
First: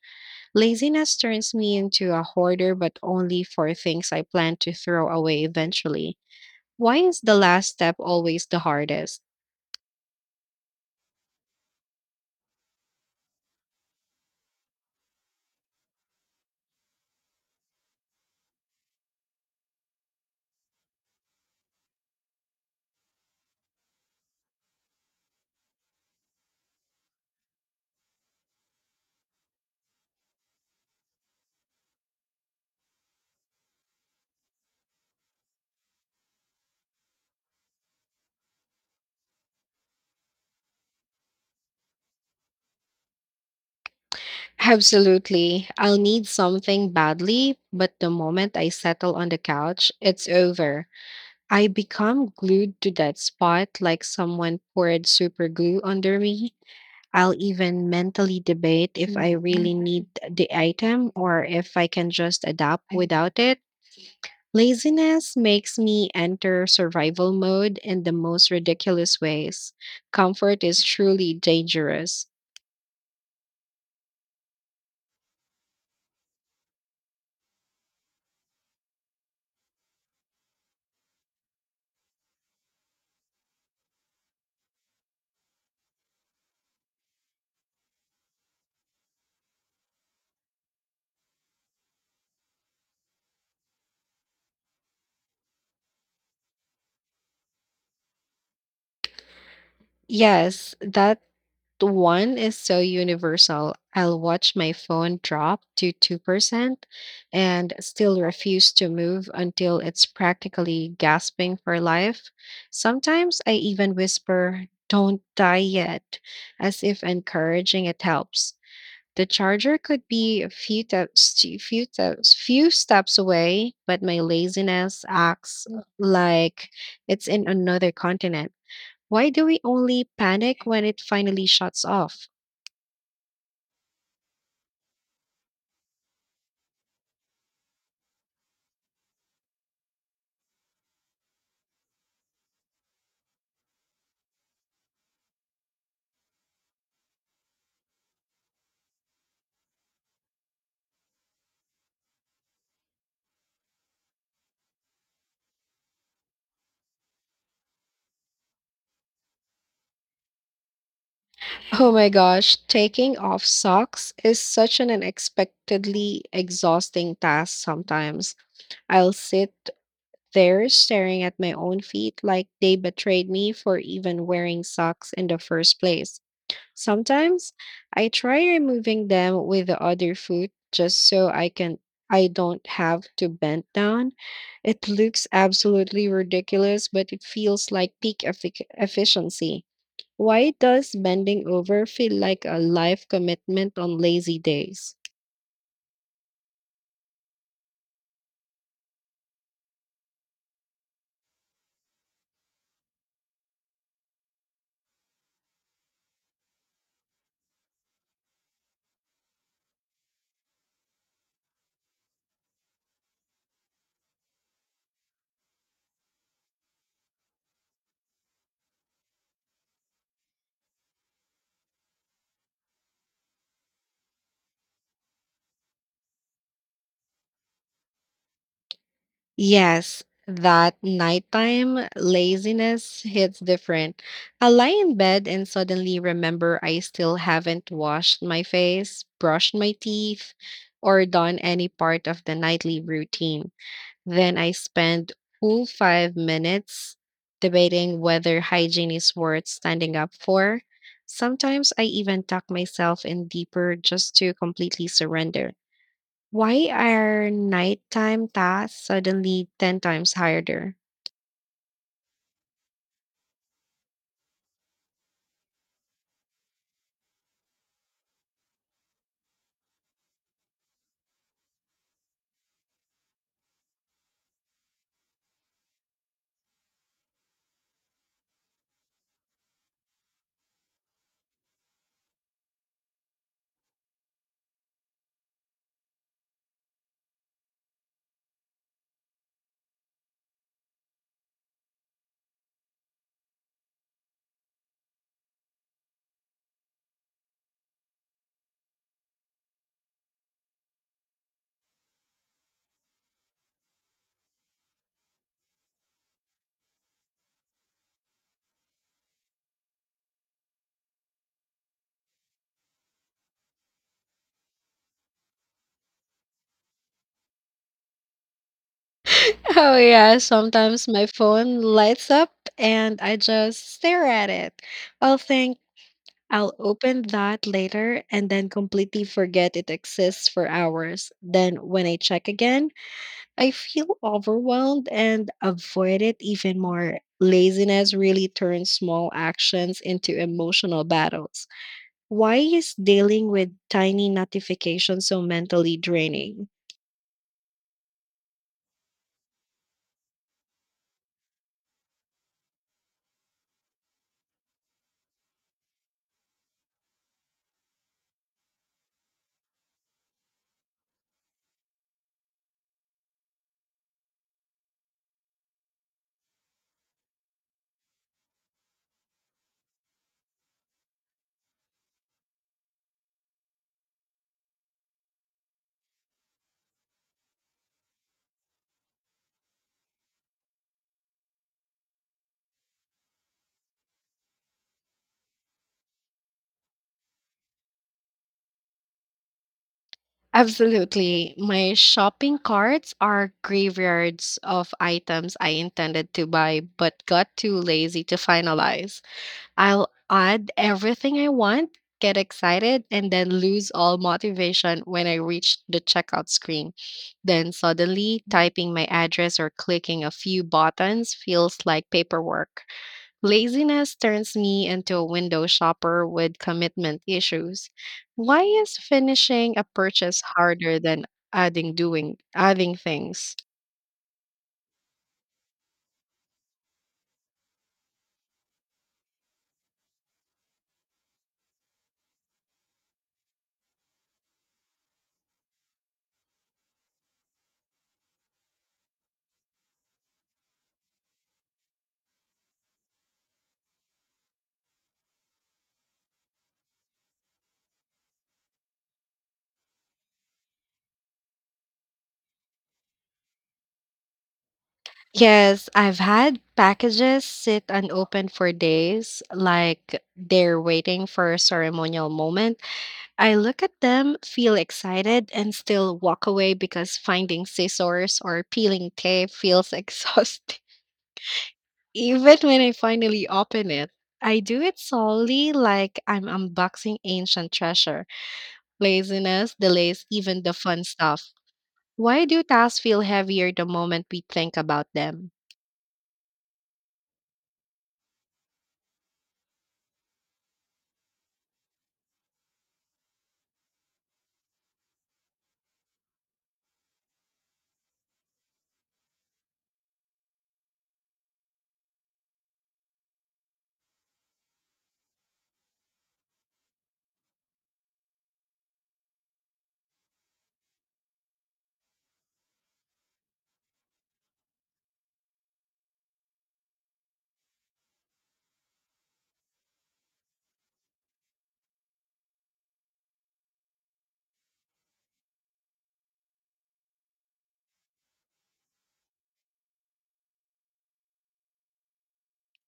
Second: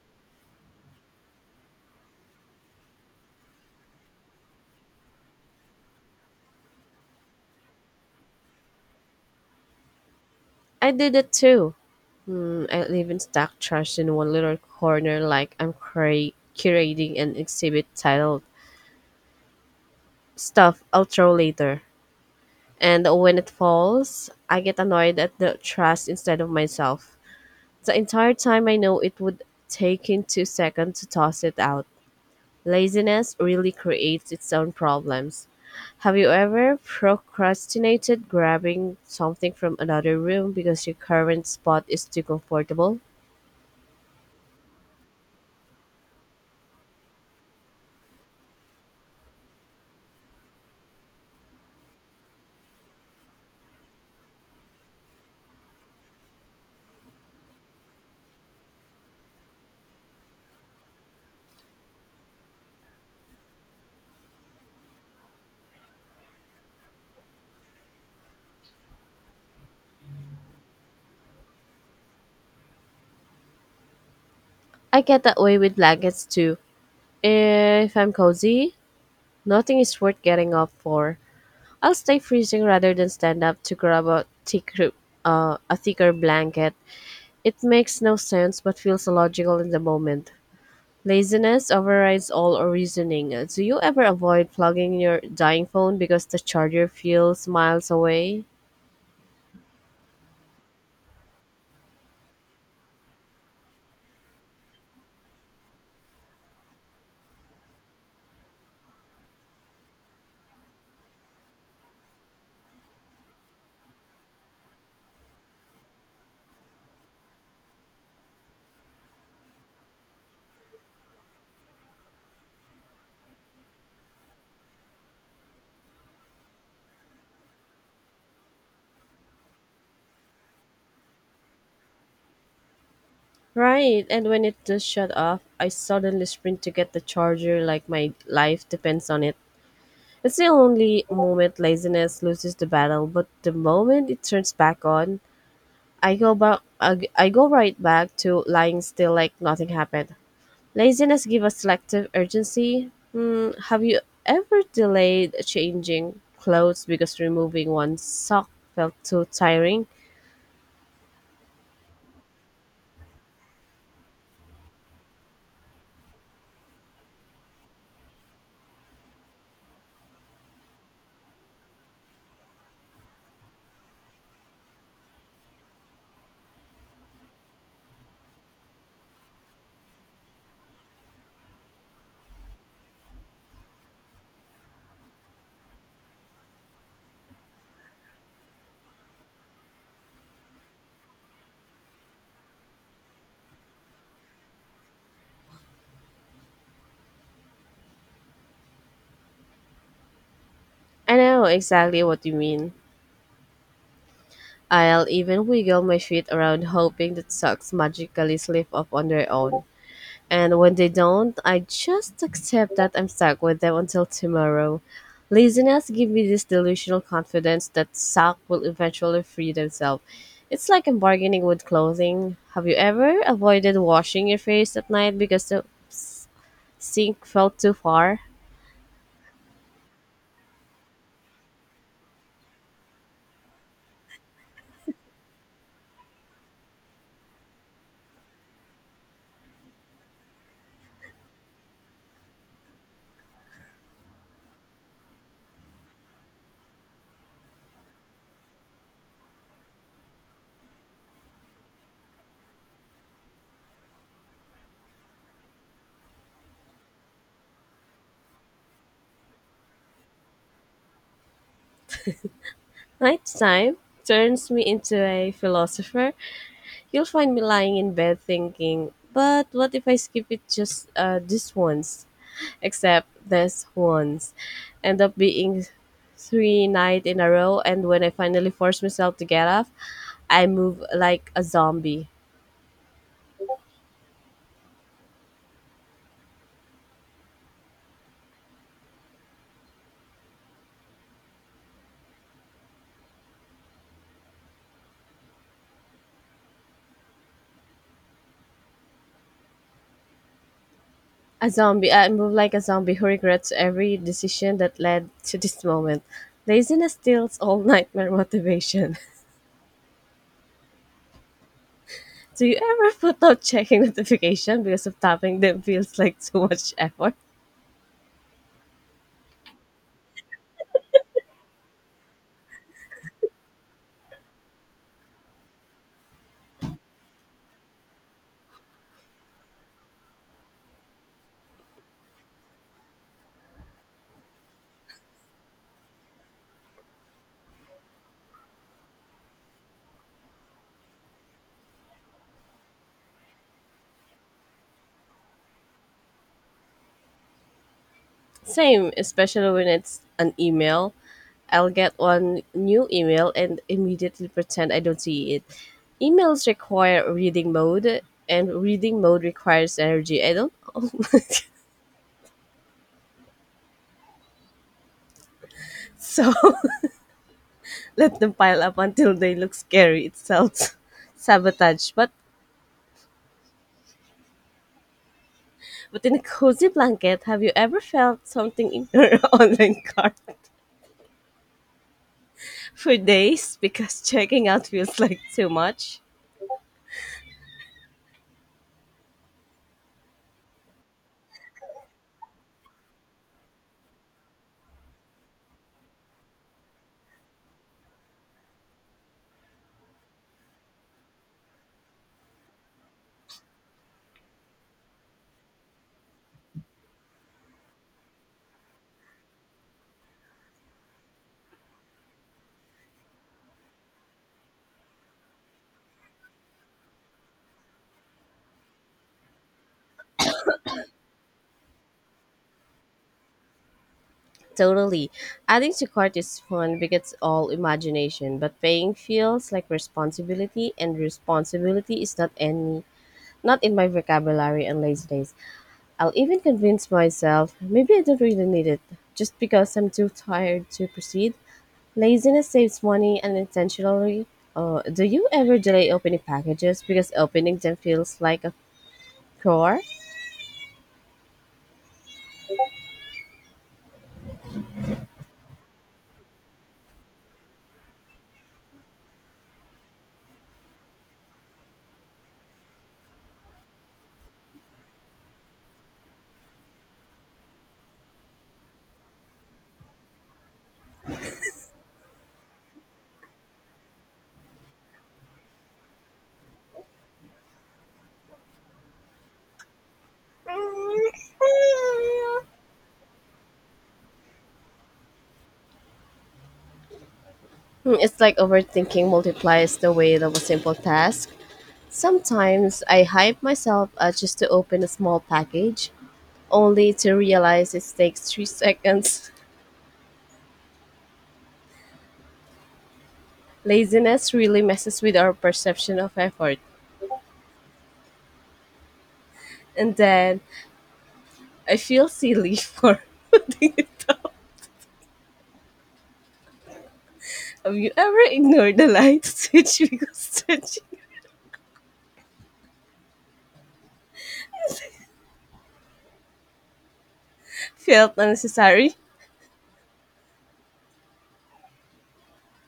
B: Laziness turns me into a hoarder, but only for things I plan to throw away eventually. Why is the last step always the hardest?
A: I did it too. I even stack trash in one little corner like I'm curating an exhibit titled Stuff I'll Throw Later. And when it falls, I get annoyed at the trash instead of myself. The entire time I know it would take in 2 seconds to toss it out. Laziness really creates its own problems. Have you ever procrastinated grabbing something from another room because your current spot is too comfortable?
B: Absolutely. I'll need something badly, but the moment I settle on the couch, it's over. I become glued to that spot like someone poured super glue under me. I'll even mentally debate if I really need the item or if I can just adapt without it. Laziness makes me enter survival mode in the most ridiculous ways. Comfort is truly dangerous.
A: I get that way with blankets too. If I'm cozy, nothing is worth getting up for. I'll stay freezing rather than stand up to grab a thicker blanket. It makes no sense but feels logical in the moment. Laziness overrides all reasoning. Do you ever avoid plugging your dying phone because the charger feels miles away?
B: Yes, that the one is so universal. I'll watch my phone drop to 2% and still refuse to move until it's practically gasping for life. Sometimes I even whisper, "Don't die yet," as if encouraging it helps. The charger could be a few steps, away, but my laziness acts like it's in another continent. Why do we only panic when it finally shuts off?
A: Right, and when it does shut off, I suddenly sprint to get the charger like my life depends on it. That's the only moment laziness loses the battle, but the moment it turns back on, I go right back to lying still like nothing happened. Laziness gives us selective urgency. Have you ever delayed changing clothes because removing one sock felt too tiring?
B: Oh my gosh, taking off socks is such an unexpectedly exhausting task sometimes. I'll sit there staring at my own feet like they betrayed me for even wearing socks in the first place. Sometimes I try removing them with the other foot just so I don't have to bend down. It looks absolutely ridiculous, but it feels like peak efficiency. Why does bending over feel like a life commitment on lazy days?
A: I know exactly what you mean. I'll even wiggle my feet around hoping that socks magically slip off on their own. And when they don't, I just accept that I'm stuck with them until tomorrow. Laziness gives me this delusional confidence that sock will eventually free themselves. It's like I'm bargaining with clothing. Have you ever avoided washing your face at night because the s- sink felt too far?
B: Yes, that nighttime laziness hits different. I lie in bed and suddenly remember I still haven't washed my face, brushed my teeth, or done any part of the nightly routine. Then I spend full 5 minutes debating whether hygiene is worth standing up for. Sometimes I even tuck myself in deeper just to completely surrender. Why are nighttime tasks suddenly 10 times harder?
A: Nighttime turns me into a philosopher. You'll find me lying in bed thinking, but what if I skip it just this once? Except this once. End up being 3 night in a row, and when I finally force myself to get off, I move like a zombie who regrets every decision that led to this moment. Laziness steals all nightmare motivation. Do you ever put out checking notification because of tapping them feels like too much effort?
B: Oh, yeah, sometimes my phone lights up and I just stare at it. I'll think I'll open that later and then completely forget it exists for hours. Then when I check again, I feel overwhelmed and avoid it even more. Laziness really turns small actions into emotional battles. Why is dealing with tiny notifications so mentally draining?
A: Same, especially when it's an email. I'll get one new email and immediately pretend I don't see it. Emails require reading mode, and reading mode requires energy. I don't. So let them pile up until they look scary itself. Sabotage. But in a cozy blanket, have you ever felt something in your online cart for days because checking out feels like too much?
B: Absolutely. My shopping carts are graveyards of items I intended to buy but got too lazy to finalize. I'll add everything I want, get excited, and then lose all motivation when I reach the checkout screen. Then suddenly, typing my address or clicking a few buttons feels like paperwork. Laziness turns me into a window shopper with commitment issues. Why is finishing a purchase harder than adding things?
A: Totally. Adding to cart is fun because it's all imagination, but paying feels like responsibility, and responsibility is not in my vocabulary on lazy days. I'll even convince myself maybe I don't really need it just because I'm too tired to proceed. Laziness saves money unintentionally. Do you ever delay opening packages because opening them feels like a chore?
B: Yes, I've had packages sit unopened for days, like they're waiting for a ceremonial moment. I look at them, feel excited, and still walk away because finding scissors or peeling tape feels exhausting. Even when I finally open it, I do it solely like I'm unboxing ancient treasure. Laziness delays even the fun stuff. Why do tasks feel heavier the moment we think about them?
A: It's like overthinking multiplies the weight of a simple task. Sometimes I hype myself up just to open a small package, only to realize it takes 3 seconds. Laziness really messes with our perception of effort. And then I feel silly for putting it up. Have you ever ignored the light switch because touching felt unnecessary?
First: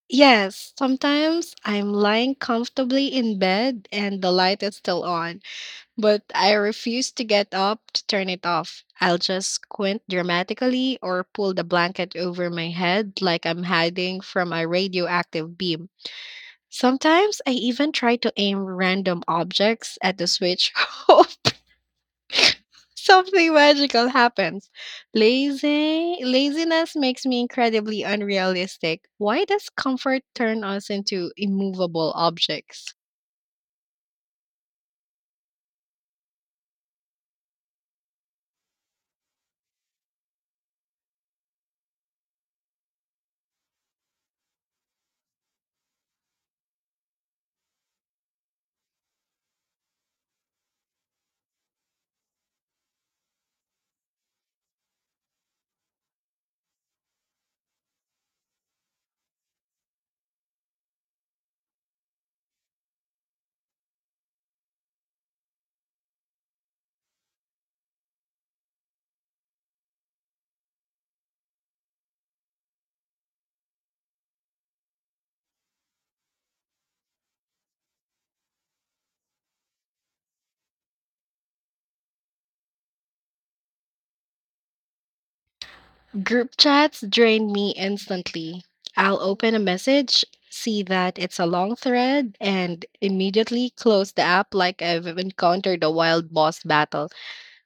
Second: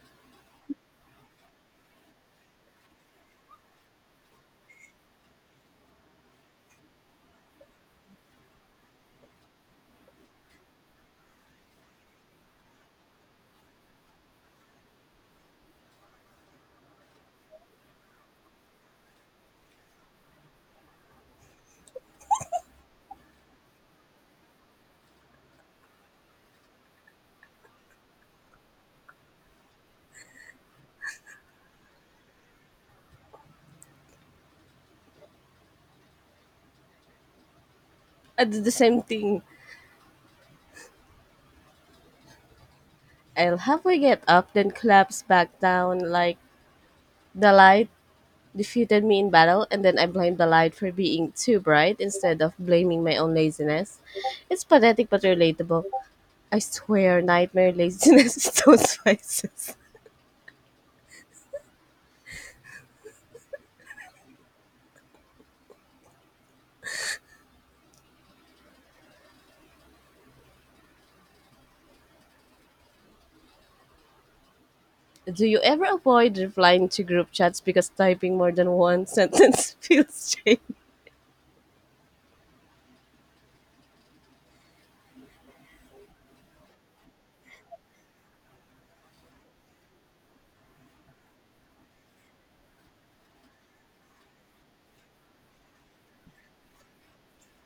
B: Yes, sometimes I'm lying comfortably in bed and the light is still on, but I refuse to get up to turn it off. I'll just squint dramatically or pull the blanket over my head like I'm hiding from a radioactive beam. Sometimes I even try to aim random objects at the switch. Something magical happens. Lazy Laziness makes me incredibly unrealistic. Why does comfort turn us into immovable objects?
A: I do the same thing. I'll halfway get up, then collapse back down like the light defeated me in battle, and then I blame the light for being too bright instead of blaming my own laziness. It's pathetic but relatable. I swear, nightmare laziness is those vices. Do you ever avoid replying to group chats because typing more than one sentence feels strange?
B: Group chats drain me instantly. I'll open a message, see that it's a long thread, and immediately close the app like I've encountered a wild boss battle.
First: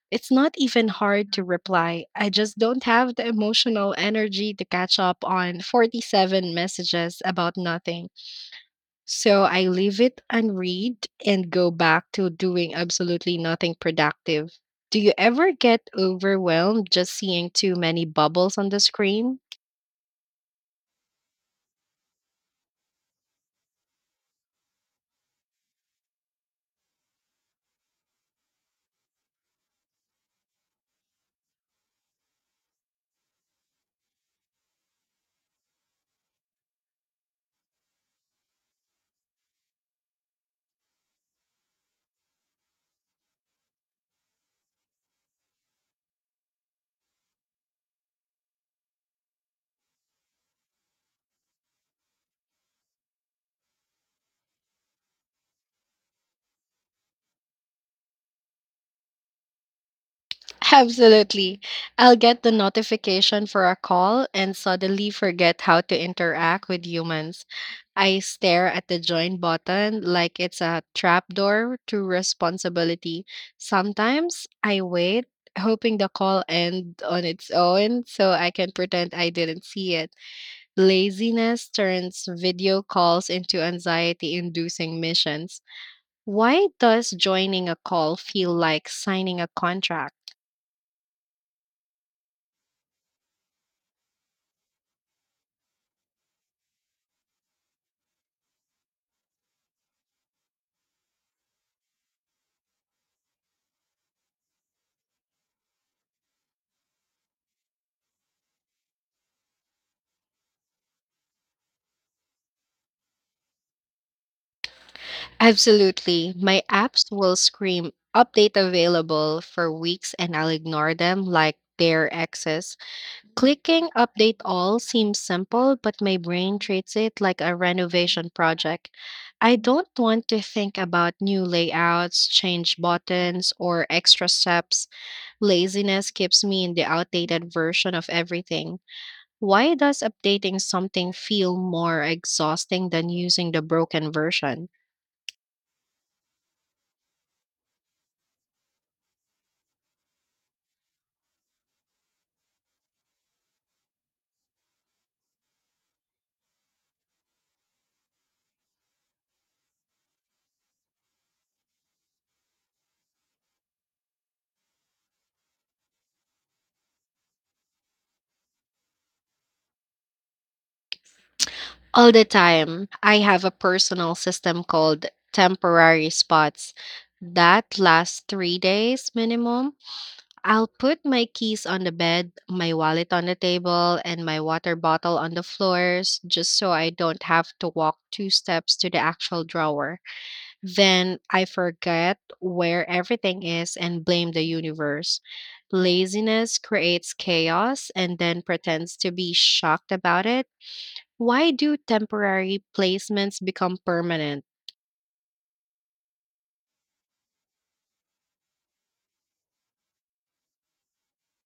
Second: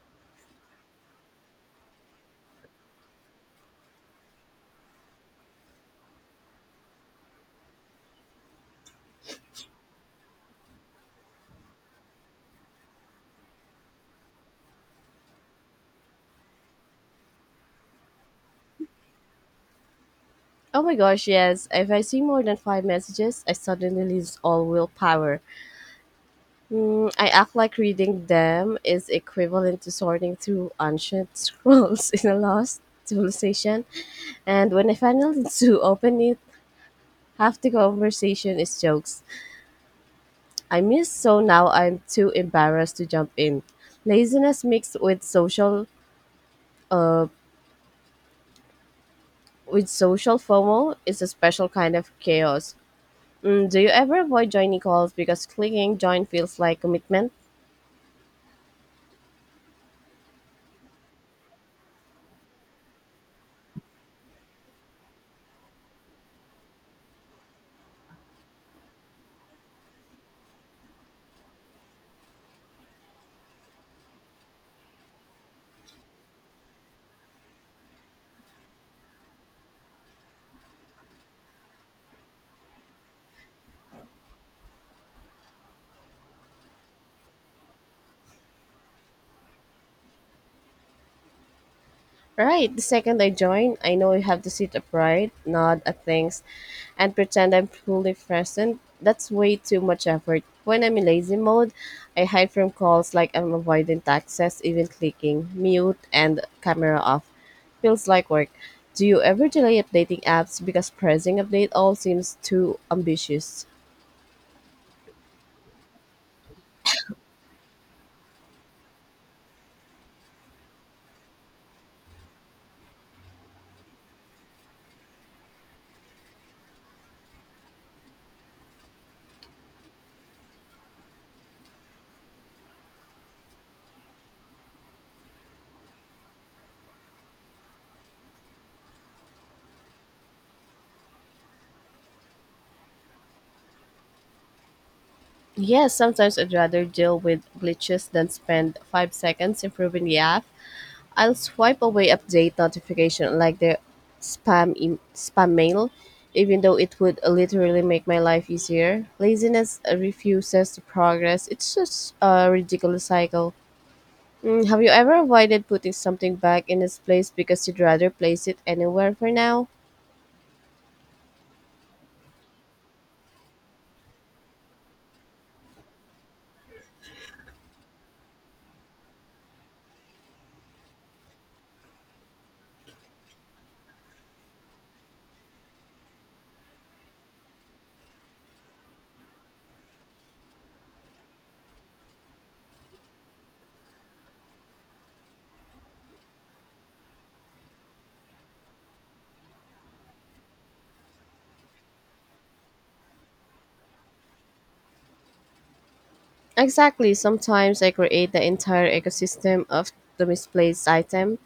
B: It's not even hard to reply. I just don't have the emotional energy to catch up on 47 messages about nothing. So I leave it unread and go back to doing absolutely nothing productive. Do you ever get overwhelmed just seeing too many bubbles on the screen?
A: Oh my gosh, yes. If I see more than five messages, I suddenly lose all willpower. I act like reading them is equivalent to sorting through ancient scrolls in a lost civilization. And when I finally do open it, half the conversation is jokes. I miss, so now I'm too embarrassed to jump in. Laziness mixed uh, with social FOMO is a special kind of chaos. Do you ever avoid joining calls because clicking join feels like commitment?
B: Absolutely. I'll get the notification for a call and suddenly forget how to interact with humans. I stare at the join button like it's a trapdoor to responsibility. Sometimes I wait, hoping the call end on its own so I can pretend I didn't see it. Laziness turns video calls into anxiety inducing missions. Why does joining a call feel like signing a contract?
A: Right, the second I join, I know I have to sit upright, nod at things, and pretend I'm fully present. That's way too much effort. When I'm in lazy mode, I hide from calls like I'm avoiding taxes, even clicking mute and camera off. Feels like work. Do you ever delay updating apps because pressing update all seems too ambitious?
B: Absolutely. My apps will scream update available for weeks and I'll ignore them like they're exes. Clicking update all seems simple, but my brain treats it like a renovation project. I don't want to think about new layouts, change buttons, or extra steps. Laziness keeps me in the outdated version of everything. Why does updating something feel more exhausting than using the broken version?
A: Yes, sometimes I'd rather deal with glitches than spend 5 seconds improving the app. I'll swipe away update notification like the spam mail, even though it would literally make my life easier. Laziness refuses to progress. It's just a ridiculous cycle. Have you ever avoided putting something back in its place because you'd rather place it anywhere for now?
B: All the time. I have a personal system called temporary spots that lasts 3 days minimum. I'll put my keys on the bed, my wallet on the table, and my water bottle on the floors just so I don't have to walk two steps to the actual drawer. Then I forget where everything is and blame the universe. Laziness creates chaos and then pretends to be shocked about it. Why do temporary placements become permanent?
A: Exactly. Sometimes I create the entire ecosystem of the misplaced item.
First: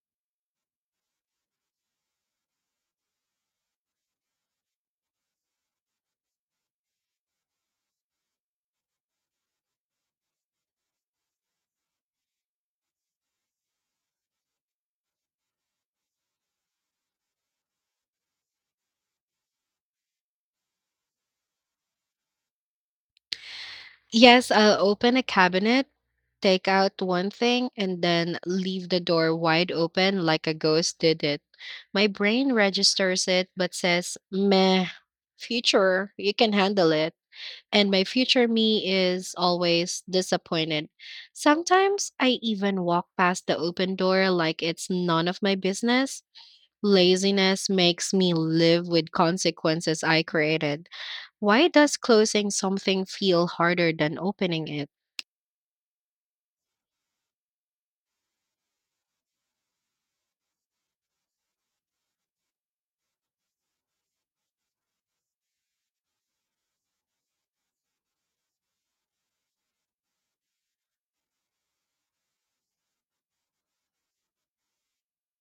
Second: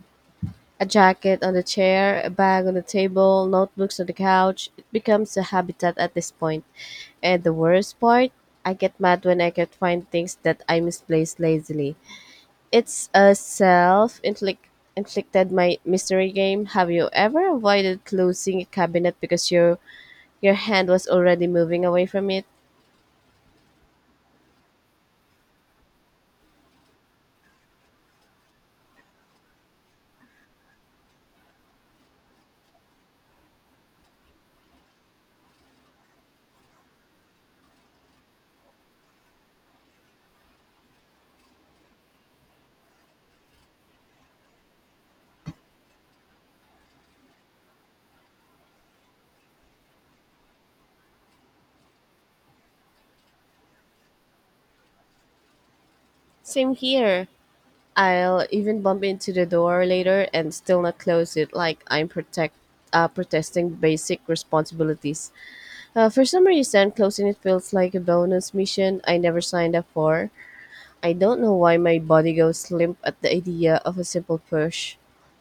A: A jacket on the chair, a bag on the table, notebooks on the couch. It becomes a habitat at this point. And the worst part, I get mad when I can't find things that I misplaced lazily. It's a self inflicted my mystery game. Have you ever avoided closing a cabinet because your hand was already moving away from it?
B: Yes, I'll open a cabinet, take out one thing, and then leave the door wide open like a ghost did it. My brain registers it but says, meh, future, you can handle it. And my future me is always disappointed. Sometimes I even walk past the open door like it's none of my business. Laziness makes me live with consequences I created. Why does closing something feel harder than opening it?
A: Same here. I'll even bump into the door later and still not close it like I'm protect protesting basic responsibilities. For some reason, closing it feels like a bonus mission I never signed up for. I don't know why my body goes limp at the idea of a simple push.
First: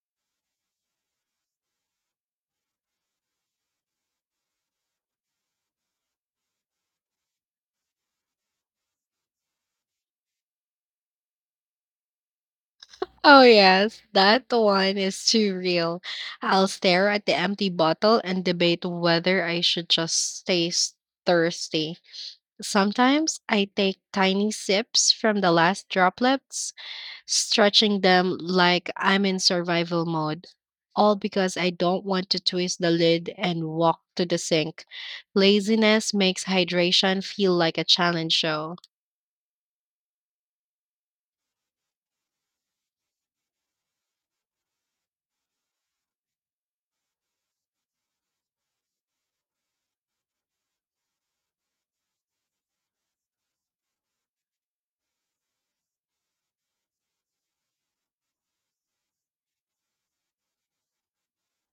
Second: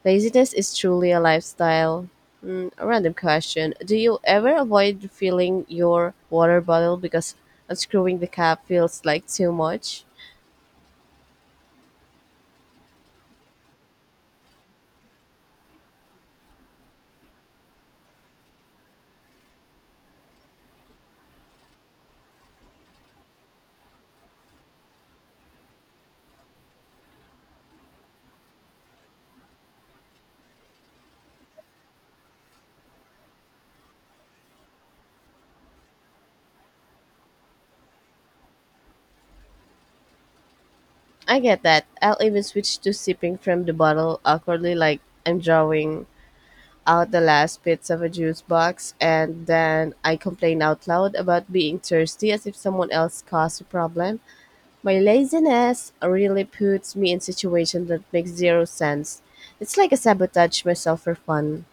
A: Laziness is truly a lifestyle. A random question. Do you ever avoid filling your water bottle because unscrewing the cap feels like too much?
B: Oh, yes, that one is too real. I'll stare at the empty bottle and debate whether I should just thirsty. Sometimes I take tiny sips from the last droplets, stretching them like I'm in survival mode. All because I don't want to twist the lid and walk to the sink. Laziness makes hydration feel like a challenge show.
A: I get that. I'll even switch to sipping from the bottle awkwardly, like I'm drawing out the last bits of a juice box, and then I complain out loud about being thirsty as if someone else caused the problem. My laziness really puts me in situations that make zero sense. It's like I sabotage myself for fun.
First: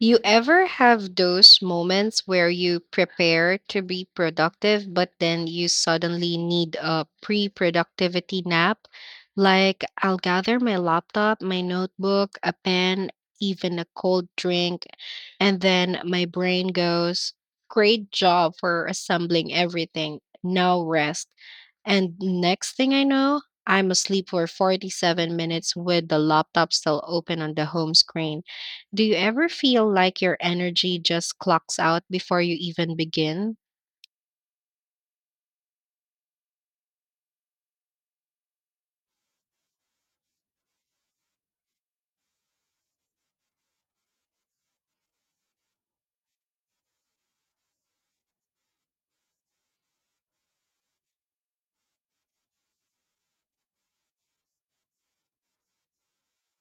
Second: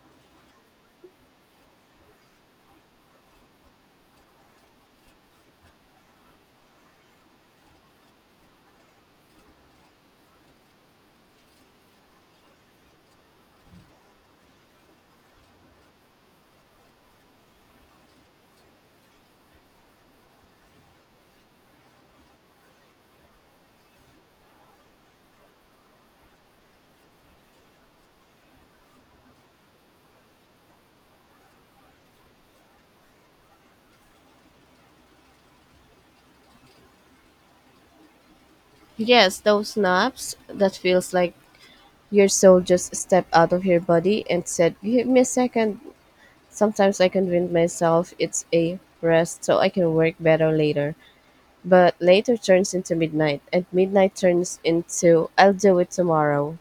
B: You ever have those moments where you prepare to be productive, but then you suddenly need a pre productivity nap? Like, I'll gather my laptop, my notebook, a pen, even a cold drink, and then my brain goes, "Great job for assembling everything. Now rest." And next thing I know, I'm asleep for 47 minutes with the laptop still open on the home screen. Do you ever feel like your energy just clocks out before you even begin?
A: Yes, those naps that feels like your soul just stepped out of your body and said, "Give me a second." Sometimes I convince myself it's a rest so I can work better later. But later turns into midnight, and midnight turns into "I'll do it tomorrow."